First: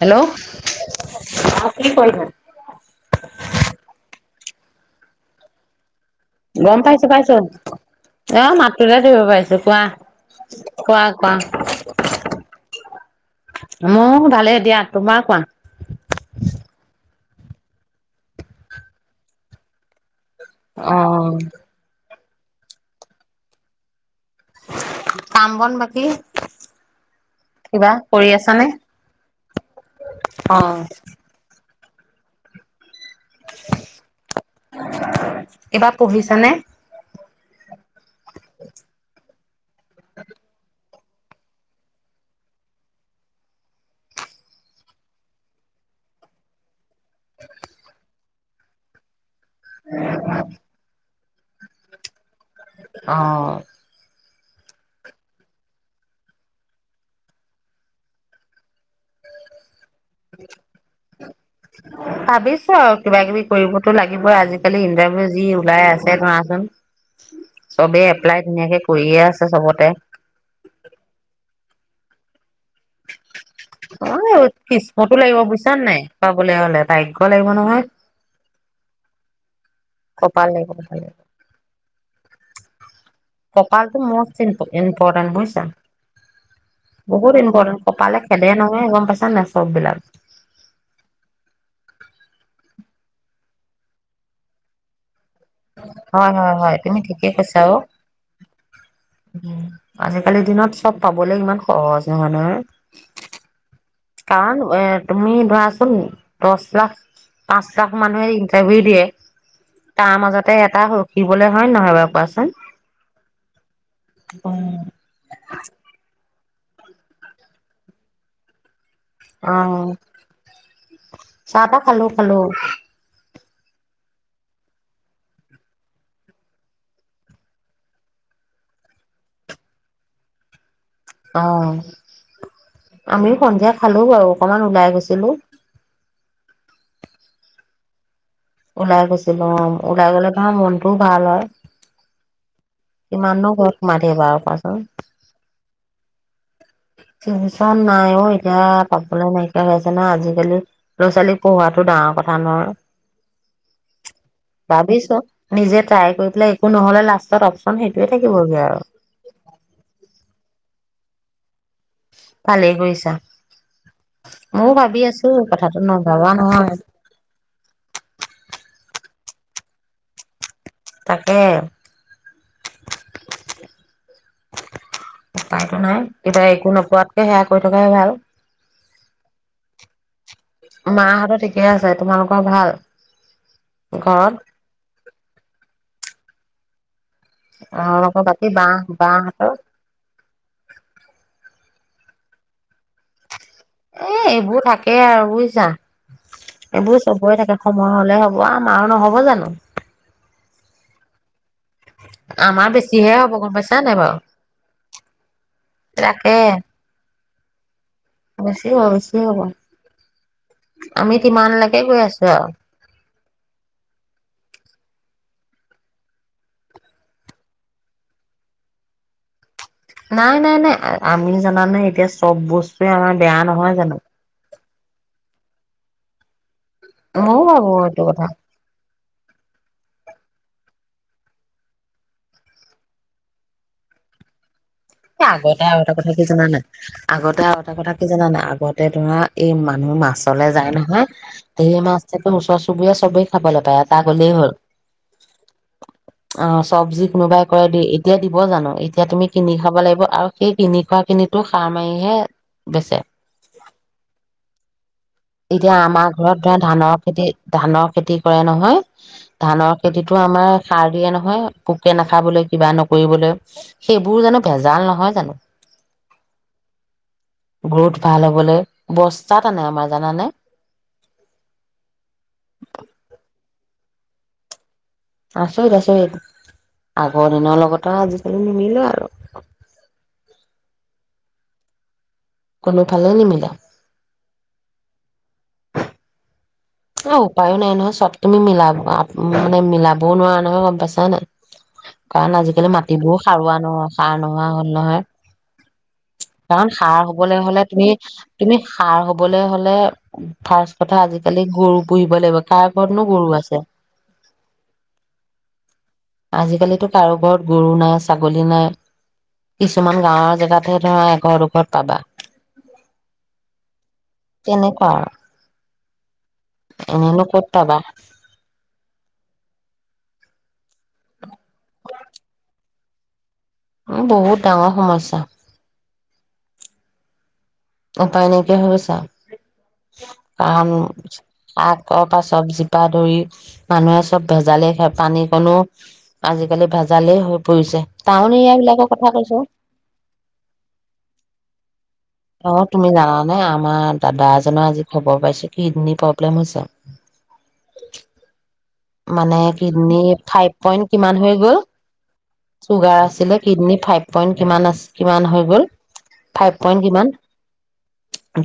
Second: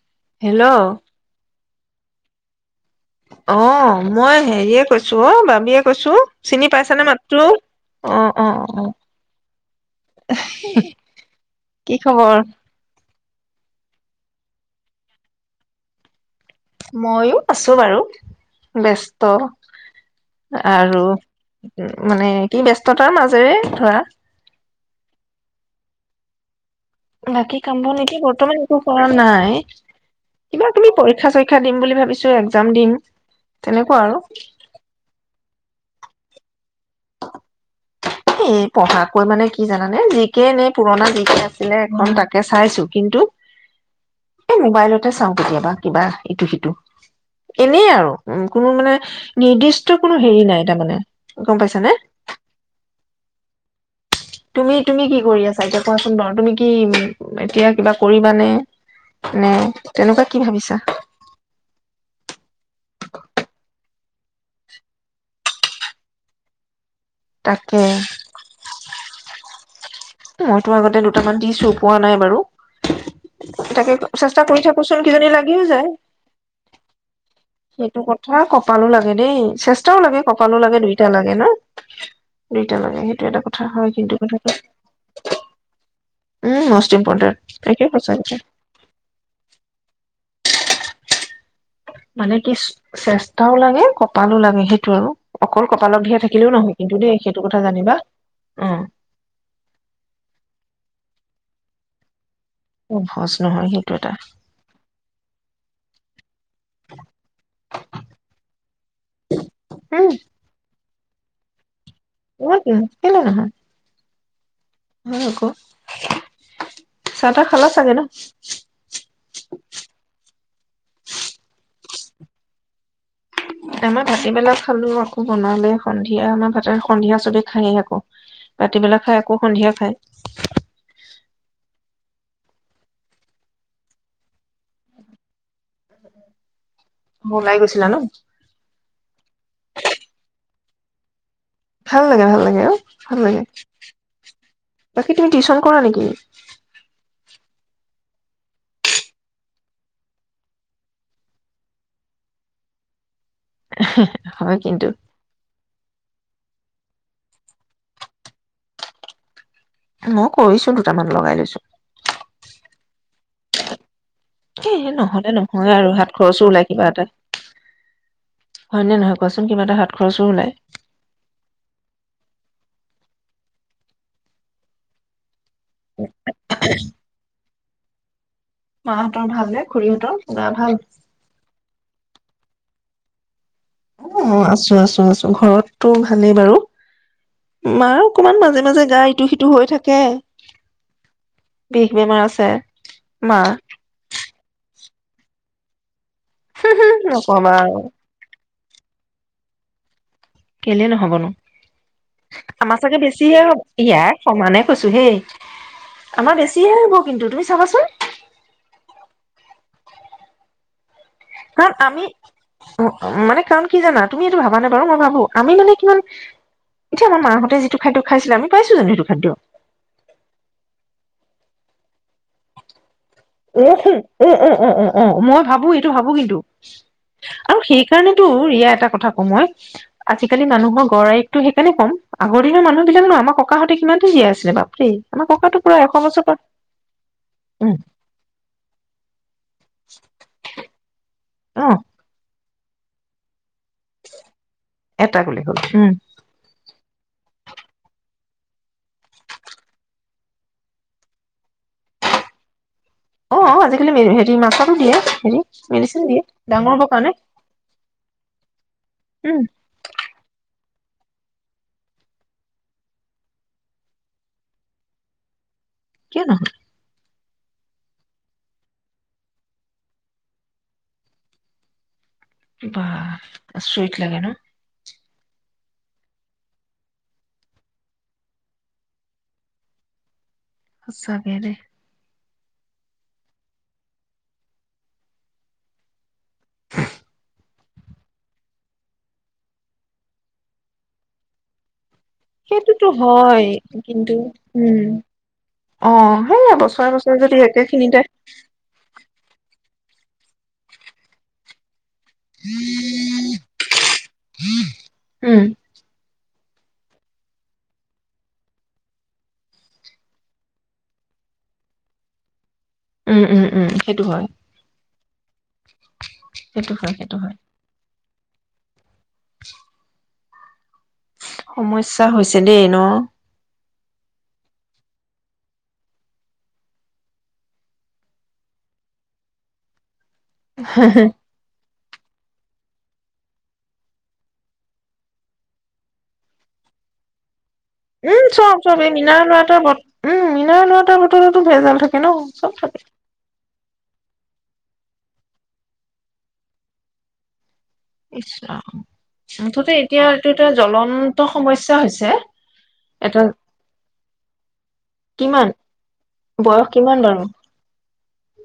Hello কি কৰিব। অ মই হেৰিয়ে কৈছো অ বাবামীয়ে কৈছো চিনি গম পাইছো পাইছানে পাইছো মাত্ৰো অ মাতটোতে ধৰিব পাৰিছো কোৱা অ কোৱা কি খবৰ মোক ভালে দিয়া তোমাৰ কোৱা। মইয়ো আছো বাৰু ব্যস্ত। অ আৰু উ মানে কি ব্যস্ততাৰ মাজেৰে ধৰা। কাম বন বাকী বাকী কাম কিবা বন এতিয়া কৰি বৰ্তমান আছানে একো কৰা নাই অ কিবা কিবি পৰীক্ষা চৰীক্ষা দিম বুলি ভাৱিছো এক্সাম দিম তেনেকোৱা আৰু তেনে এই পঢ়াকৈ ঠিকে আছিলে এখন তাকে চাইছো কিন্তু এই মোবাইলতে চাও কেতিয়াবা কিবা ইটো সিটো এনেই আৰু উম কোনো মানে নিৰ্দিষ্ট কোনো হেৰি নাই তাৰ মানে গম পাইছ নে অ তুমি তুমি কি কৰি আছা এতিয়া কোৱাচোন বাৰু তুমি কি এতিয়া কিবা কৰিবানে নে তেনেকোৱা কি ভাবিছা ভাবিছো কিবা কিবি কৰিব টো লাগিবই আজিকালি ইণ্টাৰভিউ যি ওলাই আছে ধৰাচোন তাকে চবে এপ্লাই ধুনীয়াকে কৰিয়ে আছে চবতে মইতো আগতে দুটামান দিছো পোৱা নাই বাৰু তাকে অ চেষ্টা কৰি থাকোচোন কিষ্মতো কিজানি লাগিব লাগিও বুইছ নে যায় নাই পাবলৈ হ'লে ভাগ্য লাগিব নহয় সেইটো কথা কপালো লাগে দেই চেষ্টা টাও লাগে কপাল কঁপালো লাগিব লাগে দুইটা লাগে ন দুইটা লাগে সেইটো এটা কথা হয় কপালটো কিন্তু মষ্ট কথাটো ইম্পৰ্টেণ্ট বুজিছা উম মষ্ট ইম্পৰ্টেণ্ট বহুত একে ইম্পৰ্টেনট সঁচা কপালে কথা খেদে নহয় গম পাইছা নে চব বিলাক মানে কি চেষ্টাও লাগে কপালো লাগে সেইটো আৰু অকল কপালত ধেৰ হয় থাকিলেও হয় নহয় হয় কিন্তু তুমি দেই ঠিকে সেইটো কথা কৈছা আৰু জানিবা আজিকালি দিনত চব পাবলে ইমান অ যি মানুহে সহজ নহয় সেই কাৰণ এ তুমি ধৰাচোন দশ লাখ পাঁচ লাখ মানুহে ইন্টাৰভিউ দিয়ে উম তাৰ মাজতে এটা দিবলে হয় নহয় বাও উ টো কেলে নহয় উম। হয় আক চাহ খা খালা ছাগে ন অ চাহ তাহ খালো খালো আমাৰ ভাতিবেলা খালো আকৌ বনালে সন্ধিয়া আমাৰ ভাটাৰ সন্ধিয়া চবে খায়েই আকৌ ভাতিবেলা খাই আকৌ সন্ধিয়া খাই অ আমিও সন্ধিয়া খালো বাৰু অকমান ওলাই গৈছিলো ওলাই গৈছিলা ন ওলাই গৈছিলো অ ওলাই গলে ত মনটোও ভাল হয় ভাল লাগে ভাল লাগে অ ভাল লাগে কিমাননো ঘৰত সোমাই থাকিবা আৰু কোৱাচোন। বাকী তুমি টিউশন কৰা নেকি [unintelligible] টচন নাই অ এতিয়া পাবলৈ নাইকিয়া হৈ আছে না আজিকালি ল' ছোৱালী পঢ়াতটো ডাঙৰ কথা নহয় হয় কিন্তু ভাবিছো নিজে তাই গৈ পেলাই একো নহলে লাষ্টত অপচন সেইটোোৱে থাকিবগে আৰু মই কৰিছো দুটামান লগাই লৈছো ভালেই কৰিৈছা এ নহলে নহয়ে আৰু হাত খৰচো ওলাই নহয় কিবা এটা হয় নে নহয় কোৱাচোন কিবা এটা হাত খৰচো ওলায় তাকে উপায়তো নাই কিবা একো নোপোৱাতকে সেয়া কৈ থকাই ভাল মাহঁতৰ ভাল নে খুৰীহঁতৰ গা ভাল? মাহঁতৰ ঠিকে আছে তোমালোকৰ ভাল অ ঘৰত আছো আছো আছো ঘৰতটো ভালেই বাৰু মাৰ তেওঁলোকৰ অকমান বাকী মাজে বাহ মাজে গা ইটো সিটো বাহঁতৰ হৈ থাকে বিষ বেমাৰ আছে মা এ এইবোৰ থাকেই আৰু বুজিছা এইবোৰ চবেই নকবা থাকে আৰু সময় হলে হব খোৱা ম আৰু নহ'ব জানো কেলে নহবনো আমাৰ চাগে হ'ব বেছিহে গম হ পাইছা নাই বাৰু ইয়াই সমানে কৈছো হেই তাকে আমাৰ বেছিহে হ'ব কিন্তু তুমি চাবাচোন বেছি হ'ব বেছি হ'ব আমি কাৰণ কিমানলৈকে গৈ আমি আছো আৰু মানে কাৰণ কি জানা তুমি এইটো ভাবা নাই বাৰু মই ভাবো আমি মানে কিমান এতিয়া আমাৰ মাহঁতে যিটো খাদ্য খাইছিলে আমি পাইছো জানো সেইটো খাদ্য? নাই, নাই, নাই আমি জান নাই এতিয়া চব বস্ত উম উম উম উম উম উম উম মই- ভাবো এইটো ভাবো কিন্তু ময়ও আৰু ভাবো এইটো সেইকাৰণেতটো কথা ৰিয়াই এটা কথা ক মই আজিকালি মানুহৰ গড়ইকতো সেইকাৰণে ক'ম আগৰ দিনৰ মানুহ বিলাক ন আমাৰ ককাহতে কিমানো জীয়াই আছিলে বা এ আগতে আৰু এটা কথা কি জান নাই আগতে আৰু এটা উম কথা কি জান নাই আগতে ধৰা এই মানুহ মাছলে যায় নহয়। অ এই ম আছছে ওচৰ চুবুৰীয়া চবেই খাব লাগে। াপ এটা গলেই হ'ল এটা গুলি হ'ল উম অ চব্জি কোনোবাই কৈ দি এতিয়া দিব জানো এতিয়া তুমি কিনি খ কব লাগিব আৰু সেই কিনি খোৱা কিনি সাৰ মাৰিহে বেচে। অ আজিকালি হেৰি মাছো দিয়ে। হেৰি এতিয়া মেডিচিন আমাৰ দিয়ে ঘৰত ধৰা ডাঙৰ হবৰ ধানৰ কাৰণে খেতি ধানৰ খেতি কৰে নহয় উম ধানৰ খেতিতটো আমাৰ সাৰ দিয়ে নহয় পোকে নাখাবলৈ কিবা নকৰিবলৈ সেইবোৰ জানো ভেজাল নহয় জানো? কিয় ন গ্ৰোথ ভাল হ'বলৈ বস্তাতাত নাই আমাৰ জানানাই? আচৰীত লাগে ন? আচৰিত আচৰিত আগৰ দিনৰ লগতো আজিকালি নিমিলো আৰু। সচা কেদেই। কোনোফালে নিমিলা। অ উপায়ো নাই নহয় চব তুমি মিলাব মানে মিলাবও নোৱাৰা নহয় গম পাইছা নে নাই? কাৰণ আজিকালি সেইটোতো মাটিবোৰ হয় সাৰুৱোৱা নহোৱা সাৰ কিন্তু নোহোৱা হল উম নহয় অ সেয়া কাৰণ বছৰে সাৰ বছৰে যদি হবলৈ হলে তুমি একেখিনিতে তুমি সাৰ হবলৈ হলে ফাৰচ কথা আজিকালি গৰু পুহিব লাগিব কাৰ ঘৰতনো গৰু আছে? উম আজিকালিতো কাৰো ঘৰত গৰু নাই ছাগলী নাই কিছুমান গাঁৱৰ জেগাতহে ধৰা এঘৰ দুঘৰত পাবা। উম উম উম সেইটো হয়। তেনেকুৱা আৰু সেইটো হয় সেইটো এনেনো হয় কত পাবা? [inaudible] সমস্যা হৈছে দেই ন? উ বহুত ডাঙৰ সমস্্যা। উপায় নাইকা হৈ গৈছে আৰু কাৰণ কৰ পৰা চবজি পৰা ধৰি মানুহে চব ভেজালে খায় পানীকনো আজিকালি ভেজালেই হৈ পৰিছে উম টাউন এৰিয়া চব চব বিলাকৰ এই কথা মিনাৰেল কৈছো ৱাটাৰ বট উম মিনাৰেল ৱাটাৰ বটলতো ভেজাল থাকে ন। অ চব থাকে। তুমি জানানে আ আমাৰ দাদা এজনৰ আজি খবৰ পাইছো কিডনী প্ৰব্লেম হৈছে। ইছ ৰাম মানে মুঠতে কিডনি এতিয়া এইটো এটা ফাইভ পইণ্ট কিমান জ্বলন্ত হৈ গল, সমস্যা হৈছে চুগাৰ এটা আছিলে কিডনি ফাইভ পইণ্ট কিমান আছি কিমান হৈ গল ফাইভ বয়স পইণ্ট কিমান বাৰু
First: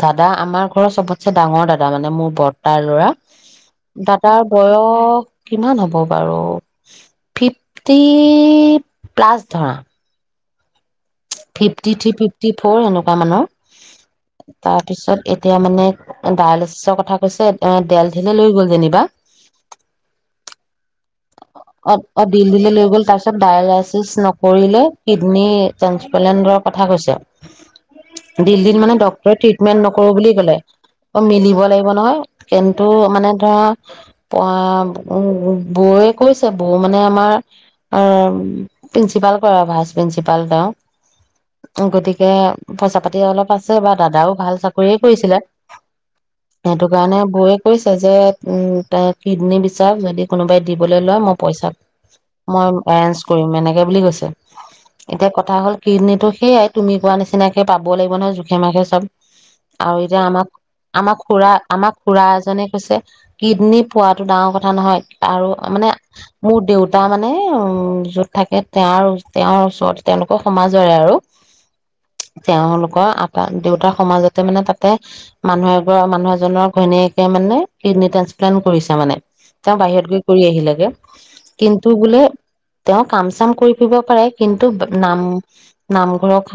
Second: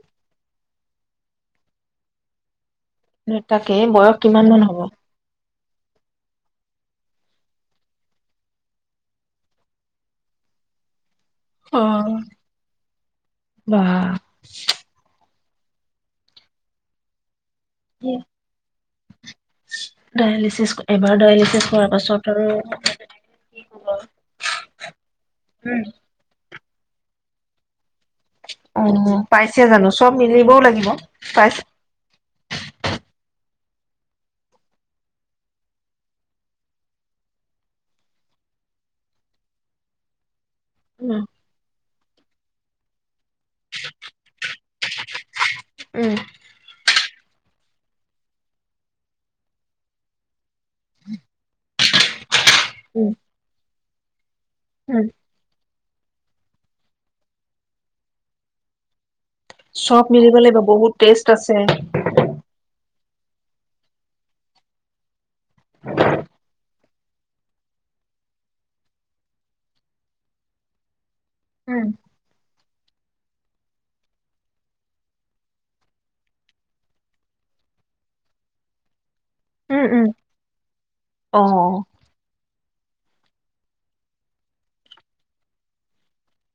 দাদা আমা আমাৰ ঘৰৰ চবতচে ডাঙৰ দাদা মানে মোৰ ওপৰত। তাৰ ল'ৰা, তাকে বয়স দাদাৰ কিমান মান হ'ব? বয়স কিমান হ'ব বাৰু ফিফটি প্লাচ ধৰা। ফিফটি থ্ৰী অ'। ফিফটি ফ'ৰ এনেকুৱা মানৰ বা তাৰপিছত। এতিয়া মানে ডায়ালিচিছৰ কথা কৈছে। এ তেল ঠিলে লৈ গ'ল যেনিবা। ডায়েলিচিছ এবাৰ ডায়েলিচিছ কৰাৰ অ পাছত অ আৰু দিল্লীলৈ গল তাৰপিছত ডায়েলাইচিছ নকৰিলে কিডনি ট্ৰেঞ্চপেলেন্ডৰ। কথা কৈছে। দিল্লীত মানে উম অ' ডক্টৰে পাইছে ট্ৰিটমেন্ট জানো নকৰো চব বুলি কলে মিলিবও লাগিব অ মিলিব পাইছে লাগিব নহয় কিন্তু মানে। পৱা পোৱা বৌয়ে কৈছে বৌ মানে আমাৰ প্ৰিন্ঞ্চিপাল কৰে ভাইচ প্ৰিন্ঞ্চিপাল তেওঁ উম গতিকে পইচা পাতি অলপ আছে বা দাদাও ভাল চাকৰিয়ে কৰিছিলে উম সেইটো কাৰণে বৌৱে কৈছে যে উ তেওঁ কিডনী বিচাৰক যদি কোনোবাই দি দিবলৈ লয় মই পইচা মই উম এৰেঞ্জ কৰিম এনেকে বুলি কৈছে উম এতিয়া কথা হ'ল কিডনীটো সেইয়াই তুমি কোৱা নিচিনাকে পাব লাগিব নহয় জোখে মাখে চব। আৰু চব এতিয়া মিলিব আমাক লাগিব বহুত আমাক টেষ্ট খুৰা আছে আমাক খুৰা এজনে কৈছে। কিডনী পোৱটো ডাঙৰ কথা নহয় আৰু। তাৰ মানে উ যত থাকে তেওঁৰ তেওঁৰ ওচৰতে তেওঁলোকৰ সমাজৰে আৰু উম তেওঁলোকৰ আটা দেউতাৰ সমাজতে মানে তাতে মানুহ এগ মানুহ এজনৰ ঘৈণীয়েকে মানে কিডনী ট্ৰান্সপ্লান্ট কৰিছে মানে তেওঁ উম বাহিৰত উম গৈ কৰি আহিলেগে। অ' কিন্তু বোলে। তেওঁ কাম চাম কৰি ফুৰিব পাৰে কিন্তু নাম নামঘৰক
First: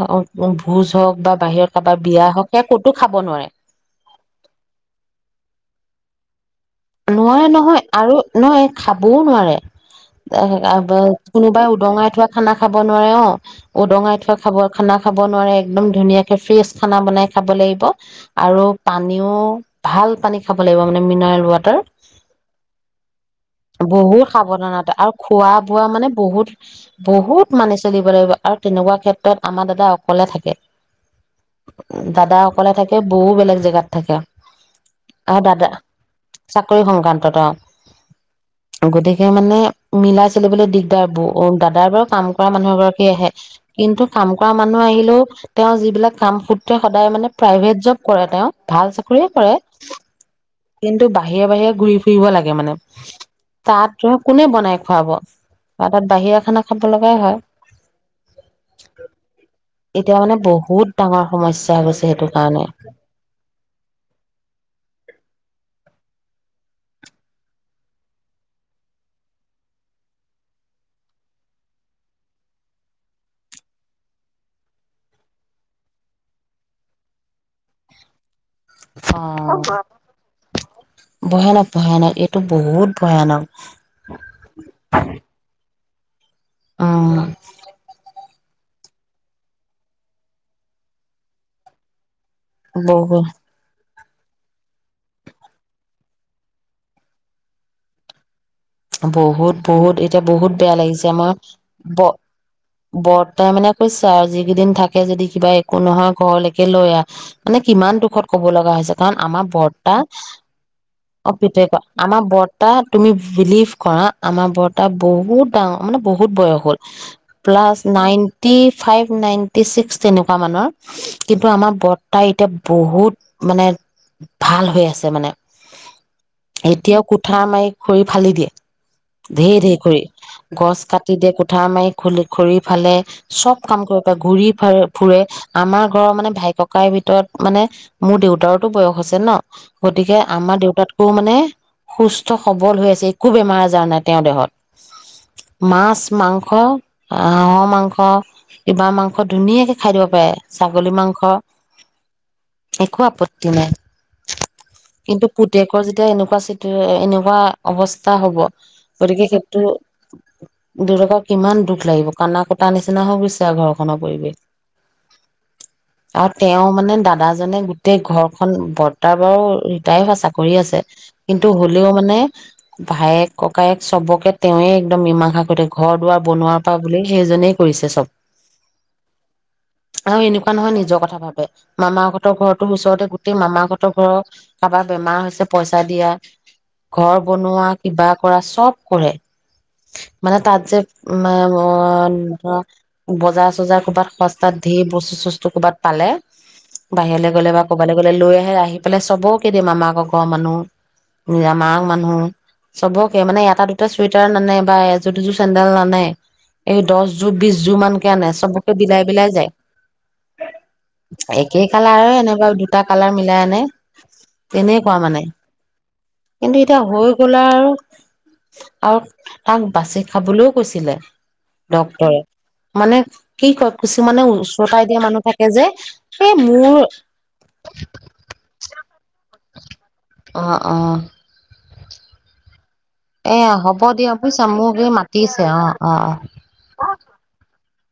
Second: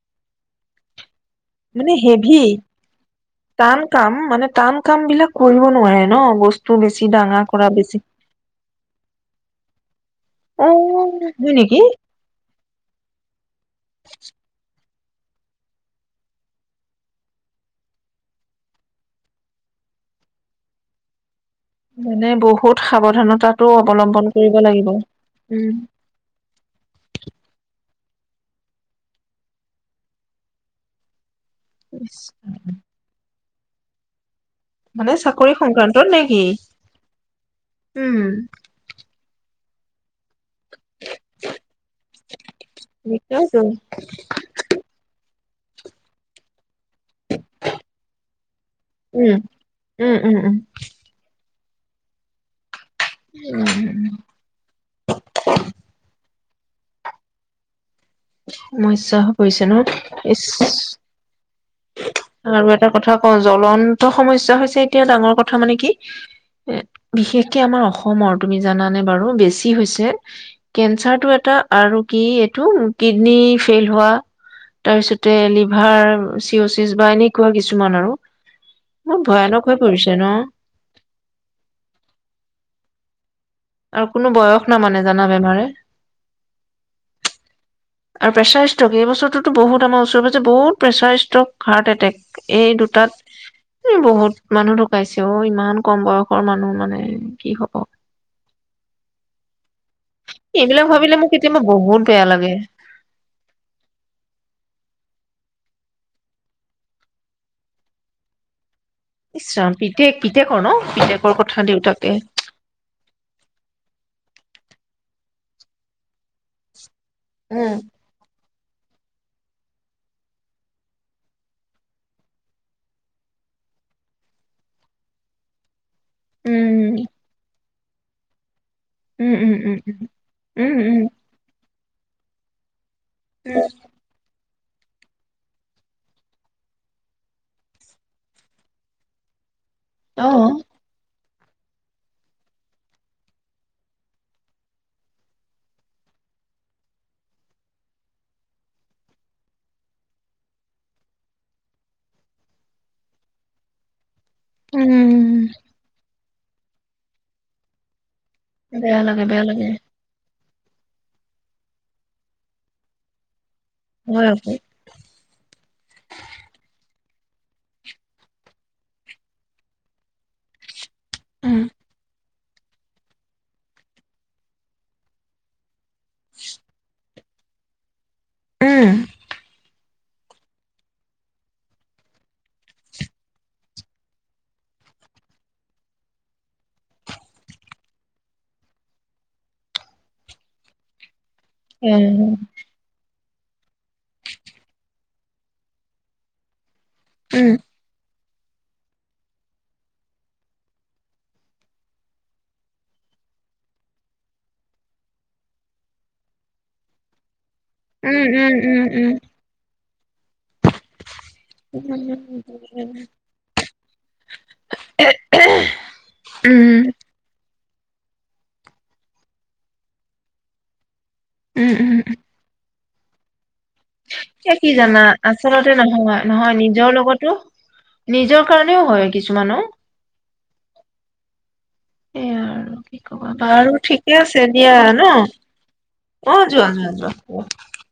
ভোজ হওঁক বা বাহিৰত মানে কাৰোবাৰ বিয়া হেভি হওক সেয়া ক'তো খাব নোৱাৰে টান কাম মানে টান কাম বিলাক কৰিব নোৱাৰে ন বস্তু বেছি নোৱাৰে ডাঙৰ কৰা নহয় বেছি আৰু নহয় খাবও অ নোৱাৰে হয় কোনোবাই নেকি উদঙাই থোৱা খানা খাব নোৱাৰে অ উদঙাই থোৱা খাব খানা খাব নোৱাৰে একদম ধুনীয়াকে ফ্ৰেছ খানা বনাই খাব লাগিব আৰু পানীও ভাল পানী খাব লাগিব মানে মিনাৰেল ৱাটাৰ। তাৰ মানে বহুত সাৱধানতাটো অৱলম্বন বহুত কৰিব লাগিব সাৱধানতা আৰু খোৱা উম বোৱা মানে বহুত বহুত মানি চলি চলিব লাগিব আৰু তেনেকুৱা ক্ষেত্ৰত আমাৰ দাদা অকলে থাকে। দাদা অকলে থাকে বৌ বেলেগ জেগাত থাকে। মানে আৰু চাকৰি দাদা সংক্ৰান্তত নে। চাকৰি সংক্ৰান্তত অ গতিকে মানে মিলাই চলিবলৈ দিগদাৰ বৌ দাদাৰ বাৰু কাম কৰা মানুহ এগৰাকী আহে দিগদাৰটো কিন্তু কাম কৰা মানুহ আহিলেও তেওঁৰ যিবিলাক কাম তেওঁ সদায় মানে প্ৰাইভেট জব কৰে তেওঁ ভাল চাকৰিয়ে উম কৰে উম উম উম বাহিৰে বাহিৰে ঘূৰি ফুৰিব লাগে মানে তাত উম ধ কোনে বনাই খুৱাব বা তাত বাহিৰা খানা খাব লগা হয় মই ইচাহ পৰিছে ন এতিয়া মানে বহুত ডাঙৰ সমস্যা হৈ গৈছে সেইটো কাৰণে আৰু এটা কথা ক জ্বলন্ত সমস্যা হৈছে এতিয়া ডাঙৰ কথা [unintelligible] চিচ বা এনেকুৱা কিছুমান আৰু বহুত অ ভয়ানক হৈ পৰিছে ন ভয়ানক ভয়ানক এইটো বহুত ভয়ানক আৰু কোনো বয়স ন মানে জানা বেমাৰে অ আৰু প্ৰেছাৰ ষ্ট্ৰক এইবছৰটোো বহুত আমাৰ ওচৰে পাজৰে বহুত প্ৰেচাৰ ষ্ট্ৰক হাৰ্ এটেক এই বহু দুটাত উ বহুত মানুহ ঢুকাইছে অ ইমান কম বয়সৰ মানুহ মানে কি হব বহুত বহুত এতিয়া বহুত বেয়া এইবিলাক লাগিছে ভাবিলে মোৰ আমাৰ কেতিয়াবা ব বহুত বেয়া লাগে বৰ্তাই মানে কৈছে আৰু যিিকেইদিন থাকে যদি কিবা একো নহয় ঘৰলৈকে লৈ আহ মানে কিমান দুখত ক'ব লগা হৈছে কাৰণ ইছ আমাৰ ৰাম বৰ্তা পিতেক পিতেকৰ ন অ পিতেকৰ প কথা ক দেউতাকে আমাৰ বৰ্তা তুমি বিলিভ কৰা আমাৰ বৰ্তা বহুত ডাঙৰ মানে বহুত বয়স হ'ল উম plus ninety five ninety six তেনেকুৱা মানৰ কিন্তু আমাৰ বৰ্তা এতিয়া বহুত মানে ভাল হৈ আছে মানে এতিয়াও উম কোঠা আমাই খৰি ফালি দিয়ে উম উম ধেৰ উম ধেৰ খ গছ উম উম উম কাটি দিয়ে কুঠা মাৰি খ খৰি ফালে উম চব কাম কৰিব পাৰে ঘুৰি ফুৰে আমাৰ ঘৰৰ মানে ভাই ককাই ভিতৰত মানে মোৰ দেউতাৰতো বয়স আছে ন গতিকে আমাৰ অ'। দেউতাতকো মানে সুস্থ সবল হৈ আছে একো বেমাৰ আজাৰ নাই তেওঁৰ দেহত মাছ মাংস হাঁহৰ মাংস কবাৰ মাংস ধুনীয়াকে খাই দিব পাৰে ছাগলী মাংস একো আপত্তি নাই কিন্তু উম। পুতেকৰ যেতিয়া এনেকুৱা এনেকুৱা অৱস্থ হ'ব বেয়া গতিকে লাগে, বেয়া সেইটো লাগে, দেউতাকক কিমান দুখ লাগিব কানা কুটা নিচিনা হৈ গৈছে আৰু ঘৰ হয় পৰিৱেশ আকৌ। আৰু তেওঁ মানে দাদ দাদাজনে গোটেই ঘৰখন বৰ্তাৰ বাৰু ৰিটায়াৰ হোৱা চাকৰি আছে কিন্তু উম, হ'লেও মানে ভায়েক ককায়েক চবকে তেয়ে একদম মীমাংসা কৰিৈতে ঘৰ দুৱাৰ বনোৱাৰ পৰা বুলি সেইজনেই কৰিছে চব উম আৰু এনেকুৱা নহয় নিজৰ কথা ভাবে মামাহঁতৰ ঘৰটোো ওচৰতে গোটেই মামাহঁতৰ ঘৰৰ কাৰোবাৰ বেমাৰ হৈছে পইচা দিয়া ঘৰ বনোৱা কিবা কৰা চব কৰে মানে তাত যে উম, মই অ বজাৰ চজাৰ কৰ'ৰবাত সস্তাত ধেই বস্তু চস্তু কৰ'ৰবাত পালে, বাহিৰলৈ গ'লে বা ক'বাল গলে লৈয়ে আহি পেলাই চবকেই দিম আমাক ঘৰ মানুহ নিজ মাক মানুহ অ চবকে মানে এটা দুটা চুৱেটাৰ নানে বা এযোৰ দুযোৰ চেন্দেল নানে এই দহ জোৰ বিছ জুৰমানকে উম, আনে উম, চবকে উম, বিলাই উম। বিলাই যায়। একে উম, কালাৰ উম, এনেকুৱা দুটা উম। কালাৰ মিলাই আনে তেনেকুৱা মানে কিন্তু এতিয়া উম, হৈ গ'ল আৰু আৰু তাক বাচি খাবলৈও কৈছিলে। উম উম উম ডক্তৰে মানে কি ক এ কি জানা আচলতে নহয় এ নহয় মোৰ নিজৰ লগতো নিজৰ কাৰনেেও হয় কিছুমানো অ অ সেইয়াই আৰু কি কবা এয়া বাৰু হ'ব দিয়া ঠিকে আছে বুজিছা মোক দিয়া এই মাতিছে অ ন অ যোৱা যোৱা যোৱা।